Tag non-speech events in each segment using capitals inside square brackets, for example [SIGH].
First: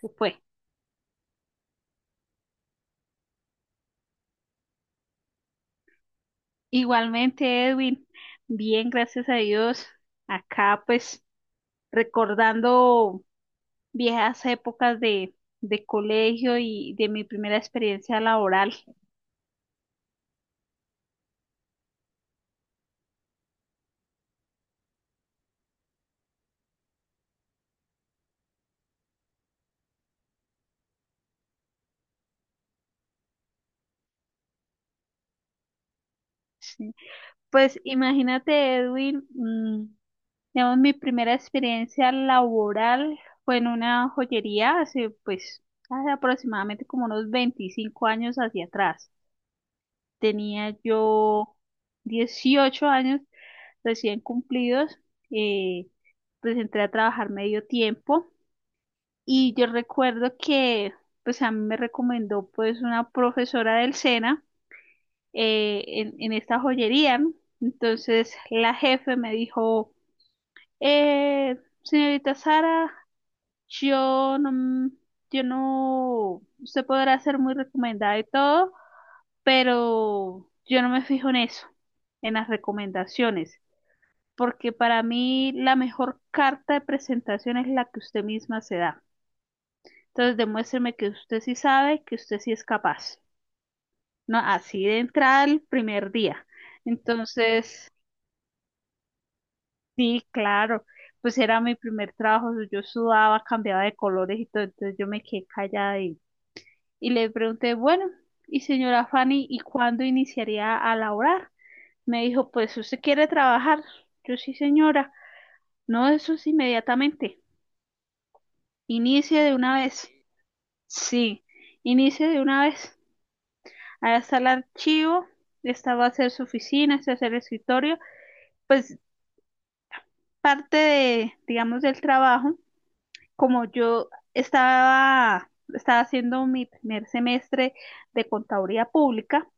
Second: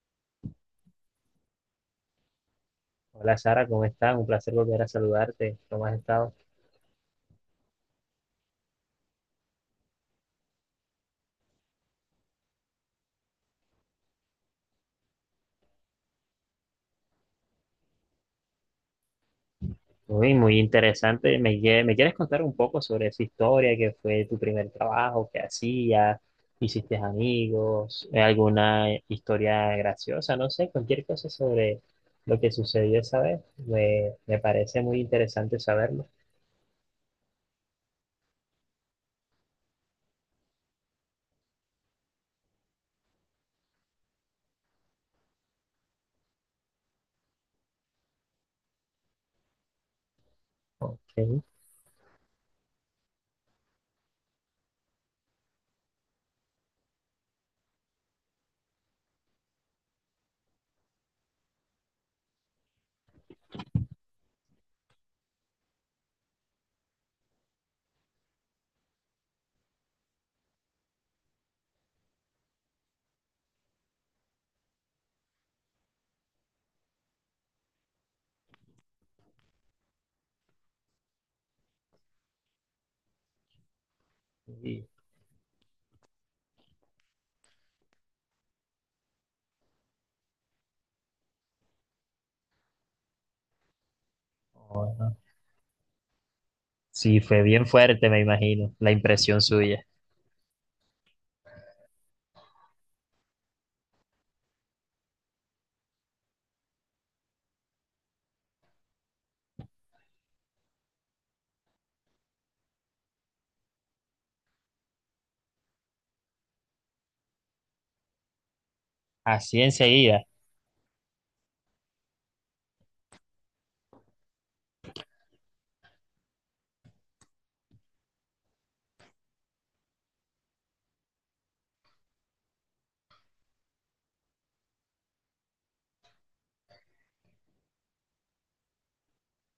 Se fue. Hola Sara, ¿cómo estás? Un placer volver a saludarte. ¿Cómo has estado? Igualmente, Edwin, bien, gracias a Dios. Acá, pues, recordando viejas épocas de colegio y de mi primera experiencia laboral. Muy, muy interesante. ¿Me quieres contar un poco sobre esa historia, ¿qué fue tu primer trabajo, qué hacías, hiciste amigos, alguna historia graciosa, no sé, cualquier cosa sobre lo que sucedió esa vez? Me parece muy interesante saberlo. Sí. Pues, imagínate, Edwin, digamos, mi primera experiencia laboral fue en una joyería hace, pues, hace aproximadamente como unos 25 años hacia atrás. Tenía Ok. yo 18 años recién cumplidos, eh, pues entré a trabajar medio tiempo y yo recuerdo que pues a mí me recomendó pues una profesora del SENA en esta joyería, ¿no? Entonces la jefe me dijo, eh, señorita Sara, yo no, mm, yo no, usted podrá ser muy recomendada y todo, pero yo no me fijo en eso, en las recomendaciones. Porque Sí. para mí la mejor carta de presentación es la que usted misma se da. Entonces demuéstreme que usted sí sabe, que usted sí es capaz. No, así de Ajá. entrada el primer día. Sí, fue bien Entonces, fuerte, me imagino, la impresión suya. sí, claro, pues era mi primer trabajo, yo sudaba, cambiaba de colores y todo, entonces yo me quedé callada y le pregunté, bueno, y señora Fanny, ¿y cuándo iniciaría a laborar? Me dijo, pues usted quiere trabajar. Yo sí, señora. No, eso es inmediatamente. Inicie de Así una vez. enseguida. Sí, inicie de una vez. Ahí está el archivo, esta va a ser su oficina, este es el escritorio. Pues parte de, digamos, del trabajo, como yo estaba haciendo mi primer semestre de contaduría pública,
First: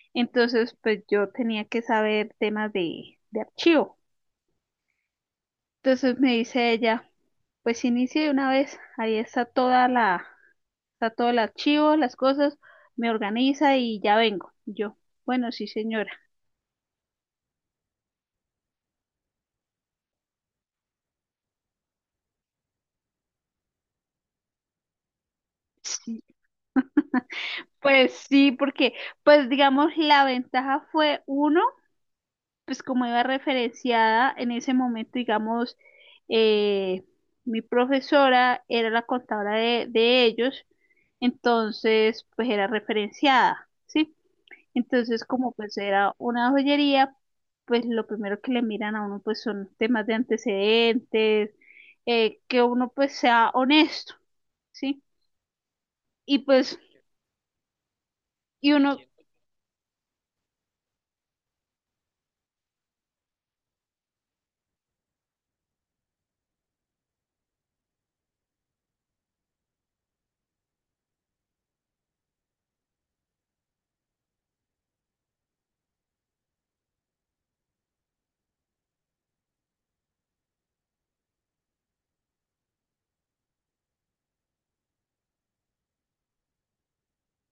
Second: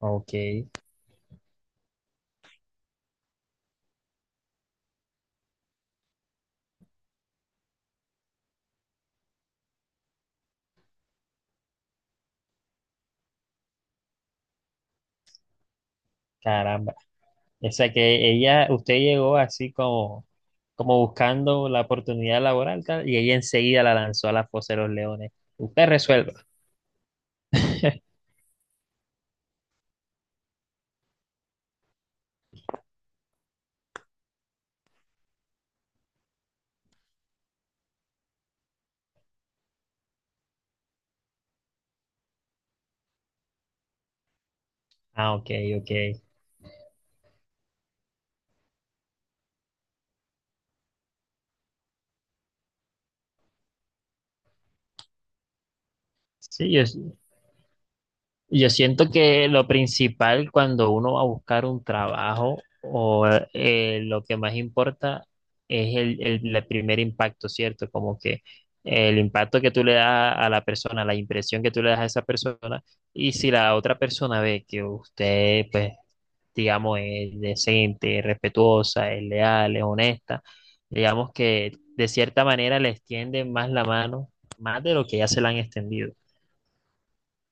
Ok, entonces pues yo tenía que saber temas de archivo. Entonces me dice ella, pues inicie de una vez, ahí está está todo el archivo, las cosas, me organiza y ya vengo. Y yo, bueno, sí, señora. caramba. O sea que ella, usted llegó así como buscando la oportunidad laboral tal, y ella enseguida la lanzó a la fosa de los leones. Usted Sí, resuelva. pues [LAUGHS] sí, porque, pues digamos, la ventaja fue uno, pues como iba referenciada en ese momento, digamos, eh, mi profesora era la contadora de ellos, entonces, pues era referenciada, ¿sí? Entonces, Ah, ok, como pues ok. era una joyería, pues lo primero que le miran a uno, pues son temas de antecedentes, que uno pues sea honesto, ¿sí? Y Sí, pues, yo y uno, siento que lo principal cuando uno va a buscar un trabajo o lo que más importa es el primer impacto, ¿cierto? Como que el impacto que tú le das a la persona, la impresión que tú le das a esa persona, y si la otra persona ve que usted pues, digamos, es decente, es respetuosa, es leal, es honesta, digamos que de cierta manera le extienden más la mano, más de lo que ya se la han extendido.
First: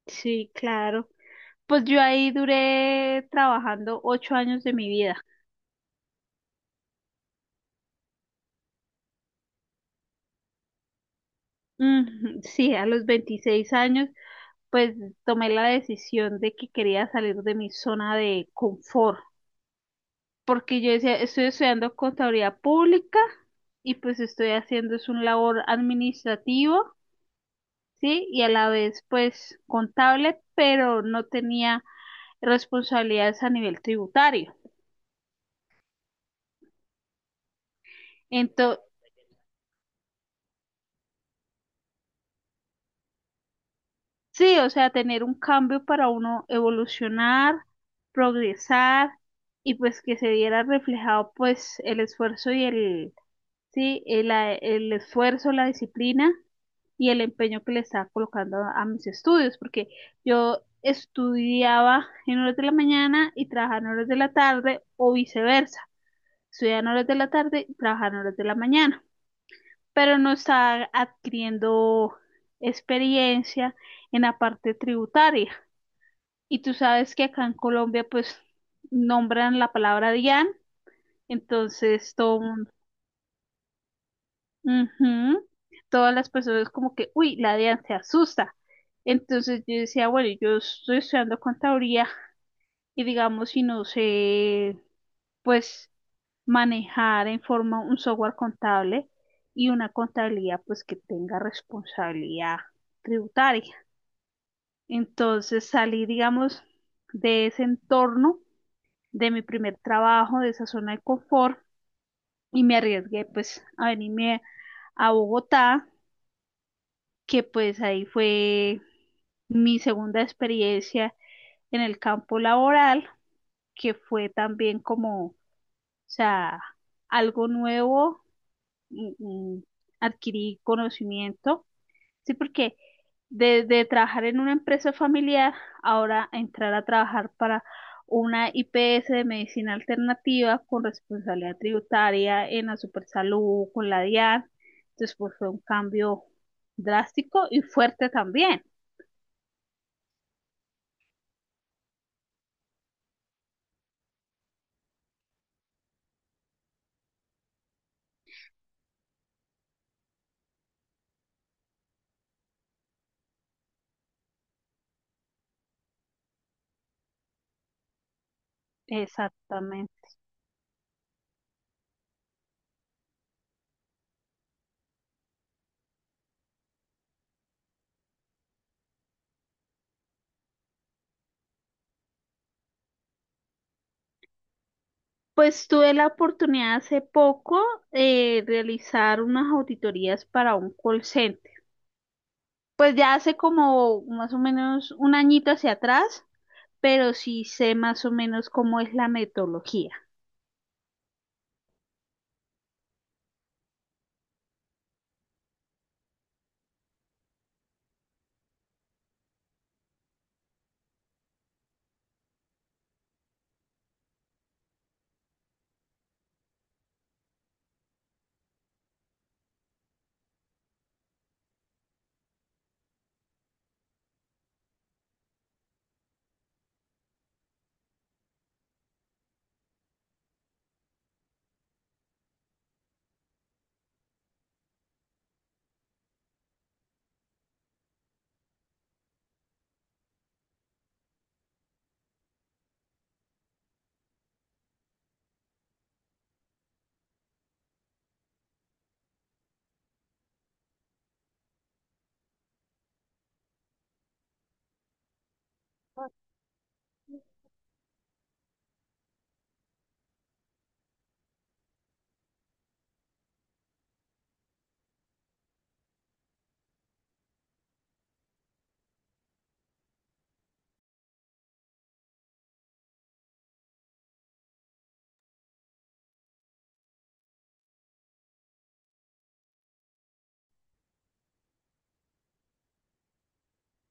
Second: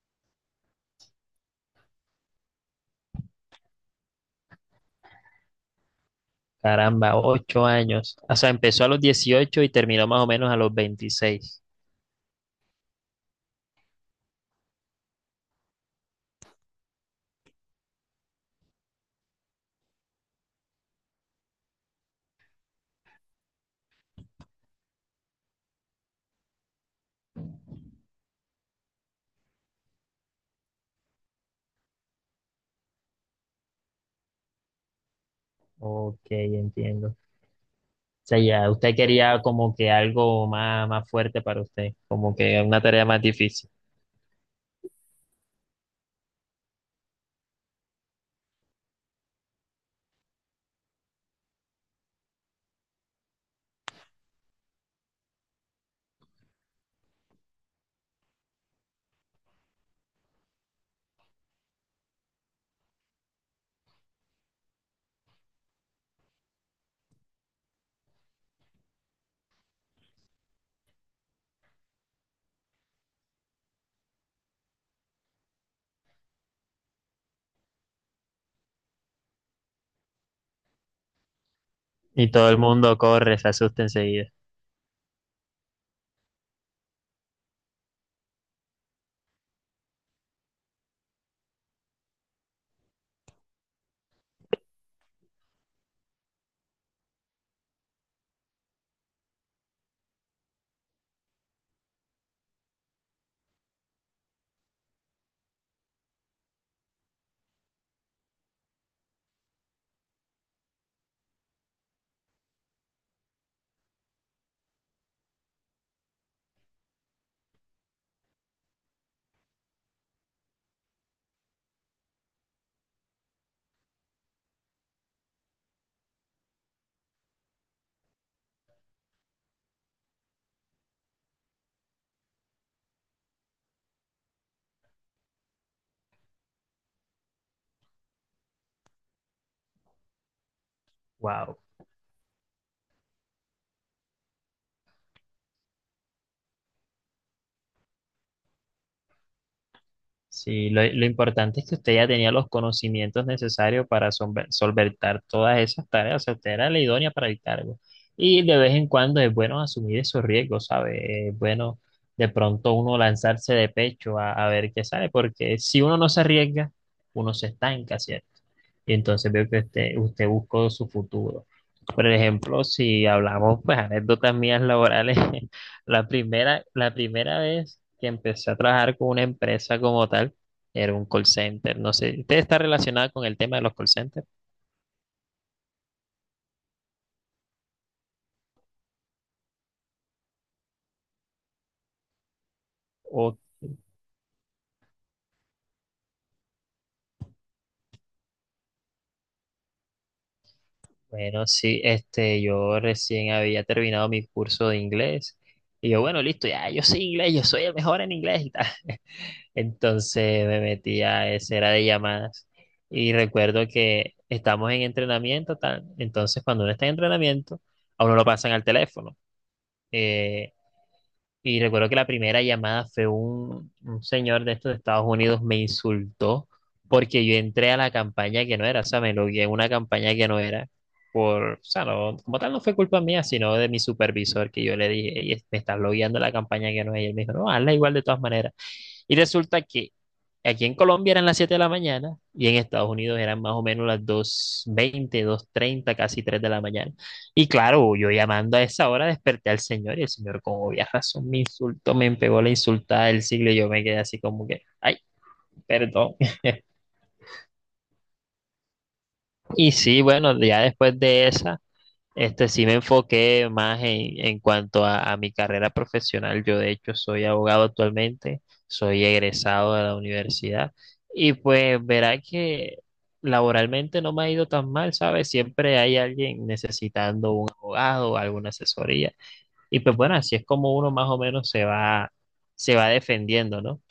sí, claro. Pues yo ahí duré trabajando 8 años de mi vida. [LAUGHS] Caramba, 8 años. O sea, empezó a los 18 y terminó más o menos a los 26. Sí, a los 26 años, pues tomé la decisión de que quería salir de mi zona de confort, porque yo decía, estoy estudiando contabilidad pública y pues estoy haciendo es un labor administrativo, sí, y a la vez pues contable, pero no tenía responsabilidades a nivel tributario. Ok, entiendo. O sea, ya Ento- usted quería como que algo más, más fuerte para usted, como que una tarea más difícil. Sí, o sea, tener un cambio para uno evolucionar, progresar y pues que se viera reflejado pues el esfuerzo y el esfuerzo, la disciplina y el empeño que le estaba colocando a mis estudios, porque yo estudiaba en horas de la mañana y trabajaba en horas de la tarde o viceversa, estudiaba en horas de la tarde y trabajaba en horas de la mañana, pero no estaba adquiriendo experiencia en la parte tributaria. Y tú sabes que acá en Colombia, pues, nombran la palabra DIAN, entonces Y todo todo el mundo, mundo corre, se asusta enseguida. ujú, todas las personas como que, uy, la DIAN se asusta. Entonces yo decía, bueno, yo estoy estudiando contaduría y digamos, si no sé, pues, manejar en forma un software contable y una contabilidad, pues, que tenga responsabilidad tributaria. Entonces salí, digamos, de ese entorno de mi primer trabajo, de esa zona de confort y me arriesgué pues a venirme a Bogotá, que pues ahí fue mi segunda experiencia en el campo laboral, que fue también como, o sea, algo nuevo, mm, mm, adquirí conocimiento, sí, porque de trabajar en una empresa familiar, ahora entrar a trabajar para una IPS de medicina alternativa con Wow. responsabilidad tributaria en la Supersalud, con la DIAN. Entonces, pues fue un cambio drástico y fuerte también. Sí, lo importante es que usted ya tenía los conocimientos necesarios para solver- solventar todas esas tareas, o sea, usted era la idónea para el cargo. Y de vez en cuando es bueno asumir esos riesgos, ¿sabe? Es bueno de pronto uno lanzarse de pecho a ver qué sale, porque si uno no se arriesga, uno se estanca, ¿cierto? Y entonces veo que usted, Exactamente. usted buscó su futuro. Por ejemplo, si hablamos, pues, anécdotas mías laborales, [LAUGHS] la primera vez que empecé a trabajar con una empresa como tal, era un call center. No sé, ¿usted está relacionada con el tema de los call centers? Pues tuve la oportunidad hace poco de realizar unas auditorías para un call center. Pues ya hace O, como más o menos un añito hacia atrás, pero sí sé más o menos cómo es la metodología. bueno, sí, este, yo recién había terminado mi curso de inglés. Y yo, bueno, listo, ya, yo soy inglés, yo soy el mejor en inglés y tal. Entonces me metí a esa era de llamadas y recuerdo que estamos en entrenamiento, tal. Entonces cuando uno está en entrenamiento, a uno lo pasan al teléfono. Eh, y recuerdo que la primera llamada fue un señor de estos de Estados Unidos me insultó porque yo entré a la campaña que no era, o sea, me logué en una campaña que no era. Por, o sea, no, como tal no fue culpa mía, sino de mi supervisor, que yo le dije: "Ey, me estás logueando a la campaña que no es". Y él me dijo, no, hazla igual de todas maneras. Y resulta que aquí en Colombia eran las 7 de la mañana y en Estados Unidos eran más o menos las 2:20, 2:30, casi 3 de la mañana. Y claro, yo llamando a esa hora desperté al señor y el señor con obvia razón me insultó, me pegó la insultada del siglo y yo me quedé así como que, ay, perdón. [LAUGHS] Y sí, bueno, ya después de esa, este, sí me enfoqué más en cuanto a mi carrera profesional. Yo, de hecho, soy abogado actualmente, soy egresado de la universidad y pues verá que laboralmente no me ha ido tan mal, ¿sabes? Siempre hay alguien necesitando un abogado o alguna asesoría. Y pues bueno, así es como uno más o menos se va defendiendo, ¿no?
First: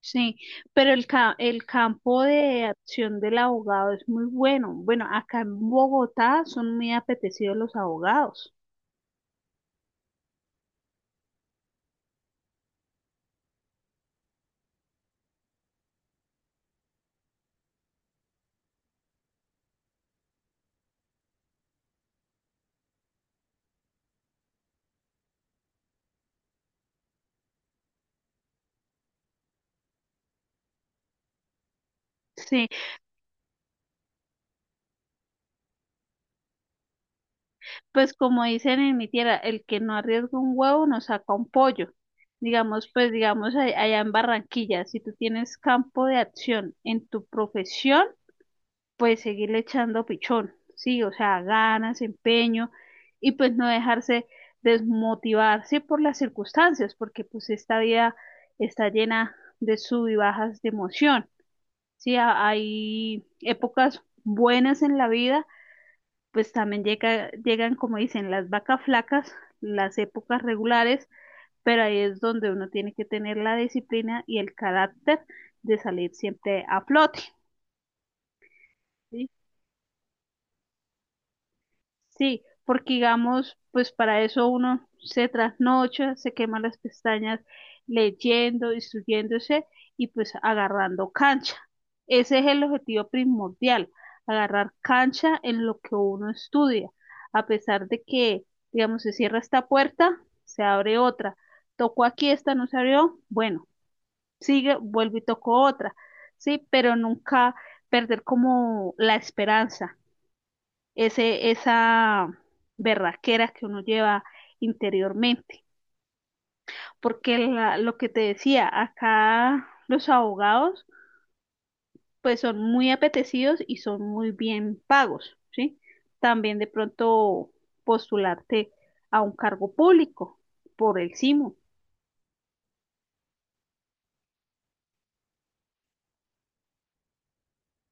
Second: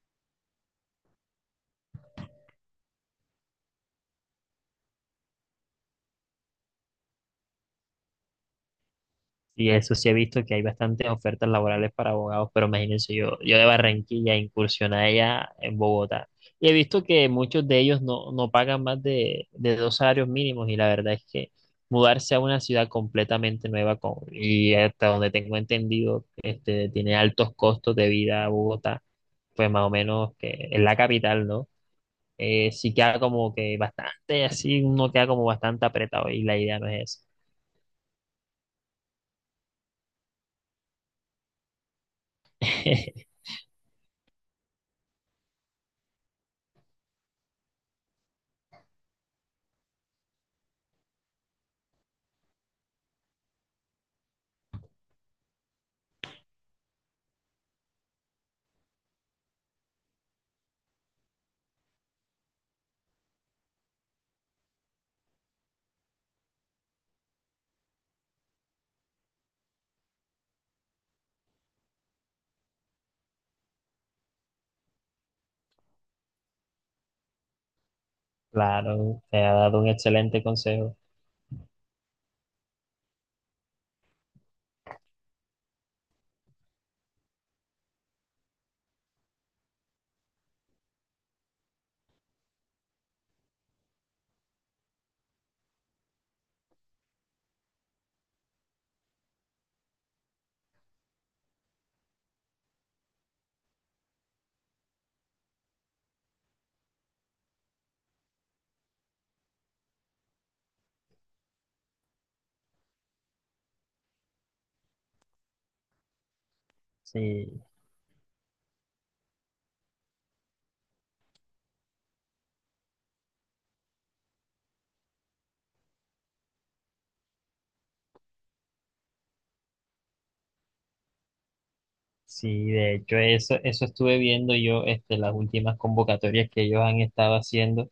Sí, pero el campo de acción del abogado es muy bueno. Bueno, acá en Bogotá son muy apetecidos los abogados. Y eso sí he visto que hay bastantes ofertas laborales para abogados, pero imagínense yo, de Barranquilla incursioné allá en Bogotá. Y he visto que muchos de ellos no pagan más de dos salarios mínimos y la verdad es que mudarse a una ciudad completamente nueva con- y hasta donde tengo entendido, este, tiene altos costos de vida Bogotá, pues más o menos que es la capital, ¿no? Sí, Sí queda como que bastante así, uno queda como bastante apretado y la idea no es pues como dicen en mi tierra, el que no arriesga un huevo no saca un pollo. Digamos, pues esa. [LAUGHS] digamos allá en Barranquilla, si tú tienes campo de acción en tu profesión, pues seguirle echando pichón, sí, o sea, ganas, empeño y pues no dejarse desmotivarse por las circunstancias, porque pues esta vida está llena de sub y bajas de emoción, sí, hay épocas buenas en la vida, pues también llegan, como dicen, las vacas flacas, las épocas regulares, pero ahí es donde uno tiene que tener la disciplina y el carácter de salir siempre a flote. Claro, ¿Sí? te ha dado un excelente consejo. Sí, porque digamos, pues para eso uno se trasnocha, se quema las pestañas leyendo, instruyéndose y pues agarrando cancha. Ese es el objetivo primordial, agarrar cancha en lo que uno estudia. A pesar de que, digamos, se cierra esta puerta, se abre otra. Tocó aquí, esta no se abrió, bueno, sigue, vuelvo y toco otra. Sí, pero nunca perder como la esperanza esa berraquera que uno lleva interiormente. Porque Sí, lo que te decía, acá los abogados pues son muy apetecidos y son muy bien pagos, ¿sí? También de pronto postularte a un cargo público por el SIMO. sí, de hecho, eso estuve viendo yo, este, las últimas convocatorias que ellos han estado haciendo.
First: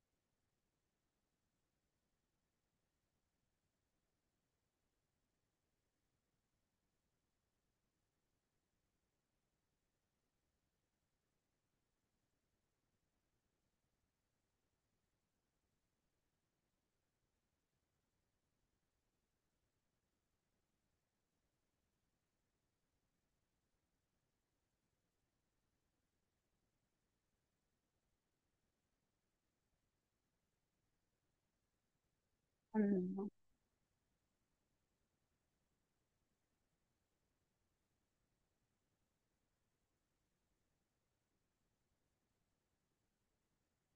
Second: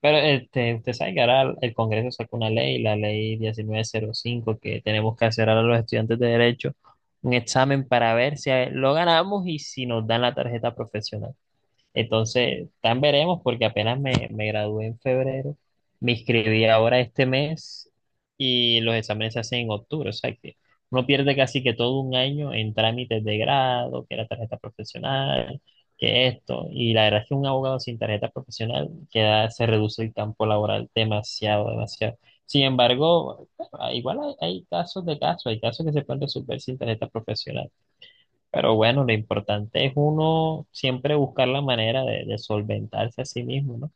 Pero este, usted sabe que ahora el Congreso sacó una ley, la ley 1905, que tenemos que hacer ahora los estudiantes de Derecho un examen para ver si lo ganamos y si nos dan la tarjeta profesional. Entonces, tan veremos, porque apenas me gradué en febrero, me inscribí ahora este mes y los exámenes se hacen en octubre, o sea que uno pierde casi que todo un año en trámites de grado, que la tarjeta profesional, que esto, y la verdad es que un abogado sin tarjeta profesional queda, se reduce el campo laboral demasiado, demasiado. Sin Mm, embargo, bueno, igual hay, hay casos de casos, hay casos que se pueden resolver sin tarjeta profesional. Pero bueno, lo importante es uno siempre buscar la manera de solventarse a sí mismo, ¿no?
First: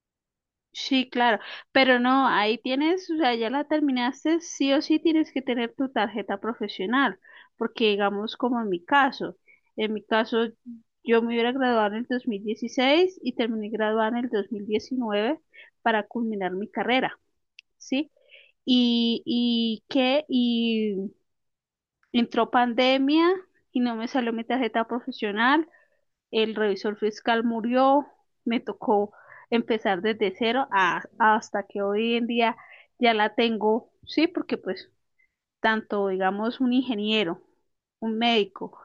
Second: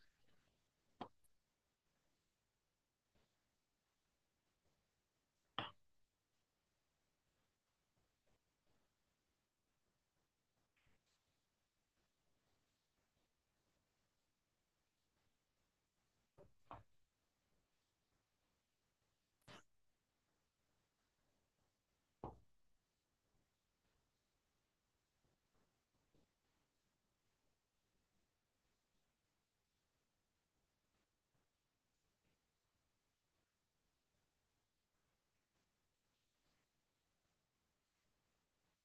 sí, claro, pero no, ahí tienes, o sea, ya la terminaste, sí o sí tienes que tener tu tarjeta profesional, porque digamos como en mi caso, en mi caso yo me hubiera graduado en el 2016 y terminé graduada en el 2019 para culminar mi carrera, ¿sí? Y entró pandemia y no me salió mi tarjeta profesional. El revisor fiscal murió, me tocó empezar desde cero hasta que hoy en día ya la tengo, sí, porque pues tanto, digamos, un ingeniero, un médico,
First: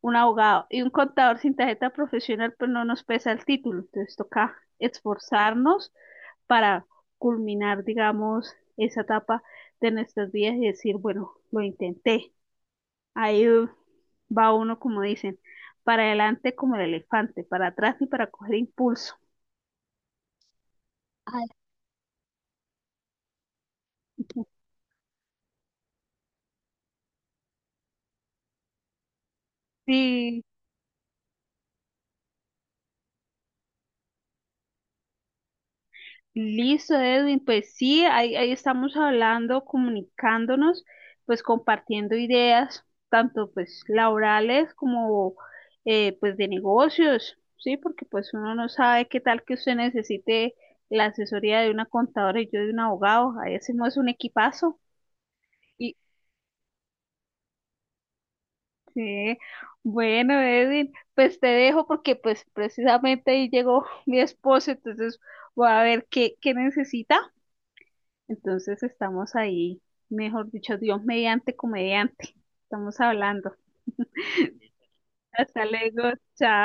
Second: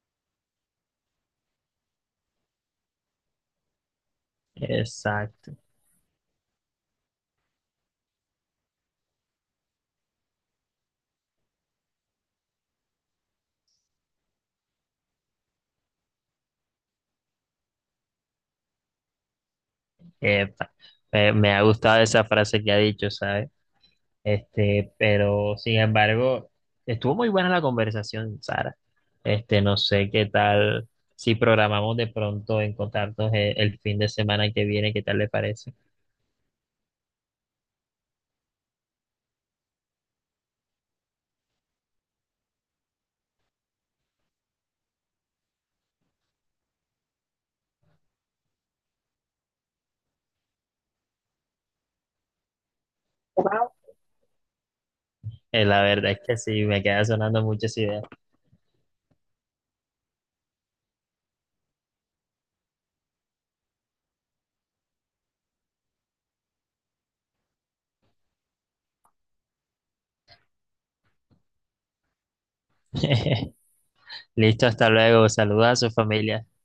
un abogado y un contador sin tarjeta profesional, pues no nos pesa el título, entonces toca Exacto. esforzarnos para culminar, digamos, esa etapa de nuestras vidas y decir, bueno, lo intenté. Ahí va uno, como dicen, para adelante como el elefante, para atrás ni para coger impulso. Epa. Me, Ay, me ha gustado esa frase que ha dicho, ¿sabes? Este, pero sin embargo, estuvo muy buena la conversación, Sara. Este, no sé qué sí, tal si programamos de pronto encontrarnos el fin de semana que viene, ¿qué tal le parece? listo, Edwin. Pues sí, ahí estamos hablando, comunicándonos, pues compartiendo ideas, tanto pues laborales como pues de negocios, sí, porque pues uno no sabe qué tal que usted necesite la asesoría de una contadora y yo de un abogado. Ahí hacemos un equipazo. La verdad es que sí, me queda sonando muchas ideas. Sí, bueno, Edwin, pues te dejo porque pues precisamente ahí llegó [LAUGHS] mi esposo, entonces voy a ver qué necesita. Entonces estamos ahí, mejor dicho, Dios mediante, comediante. Estamos hablando. [LAUGHS] Listo, hasta luego. Hasta Saluda a su luego. familia.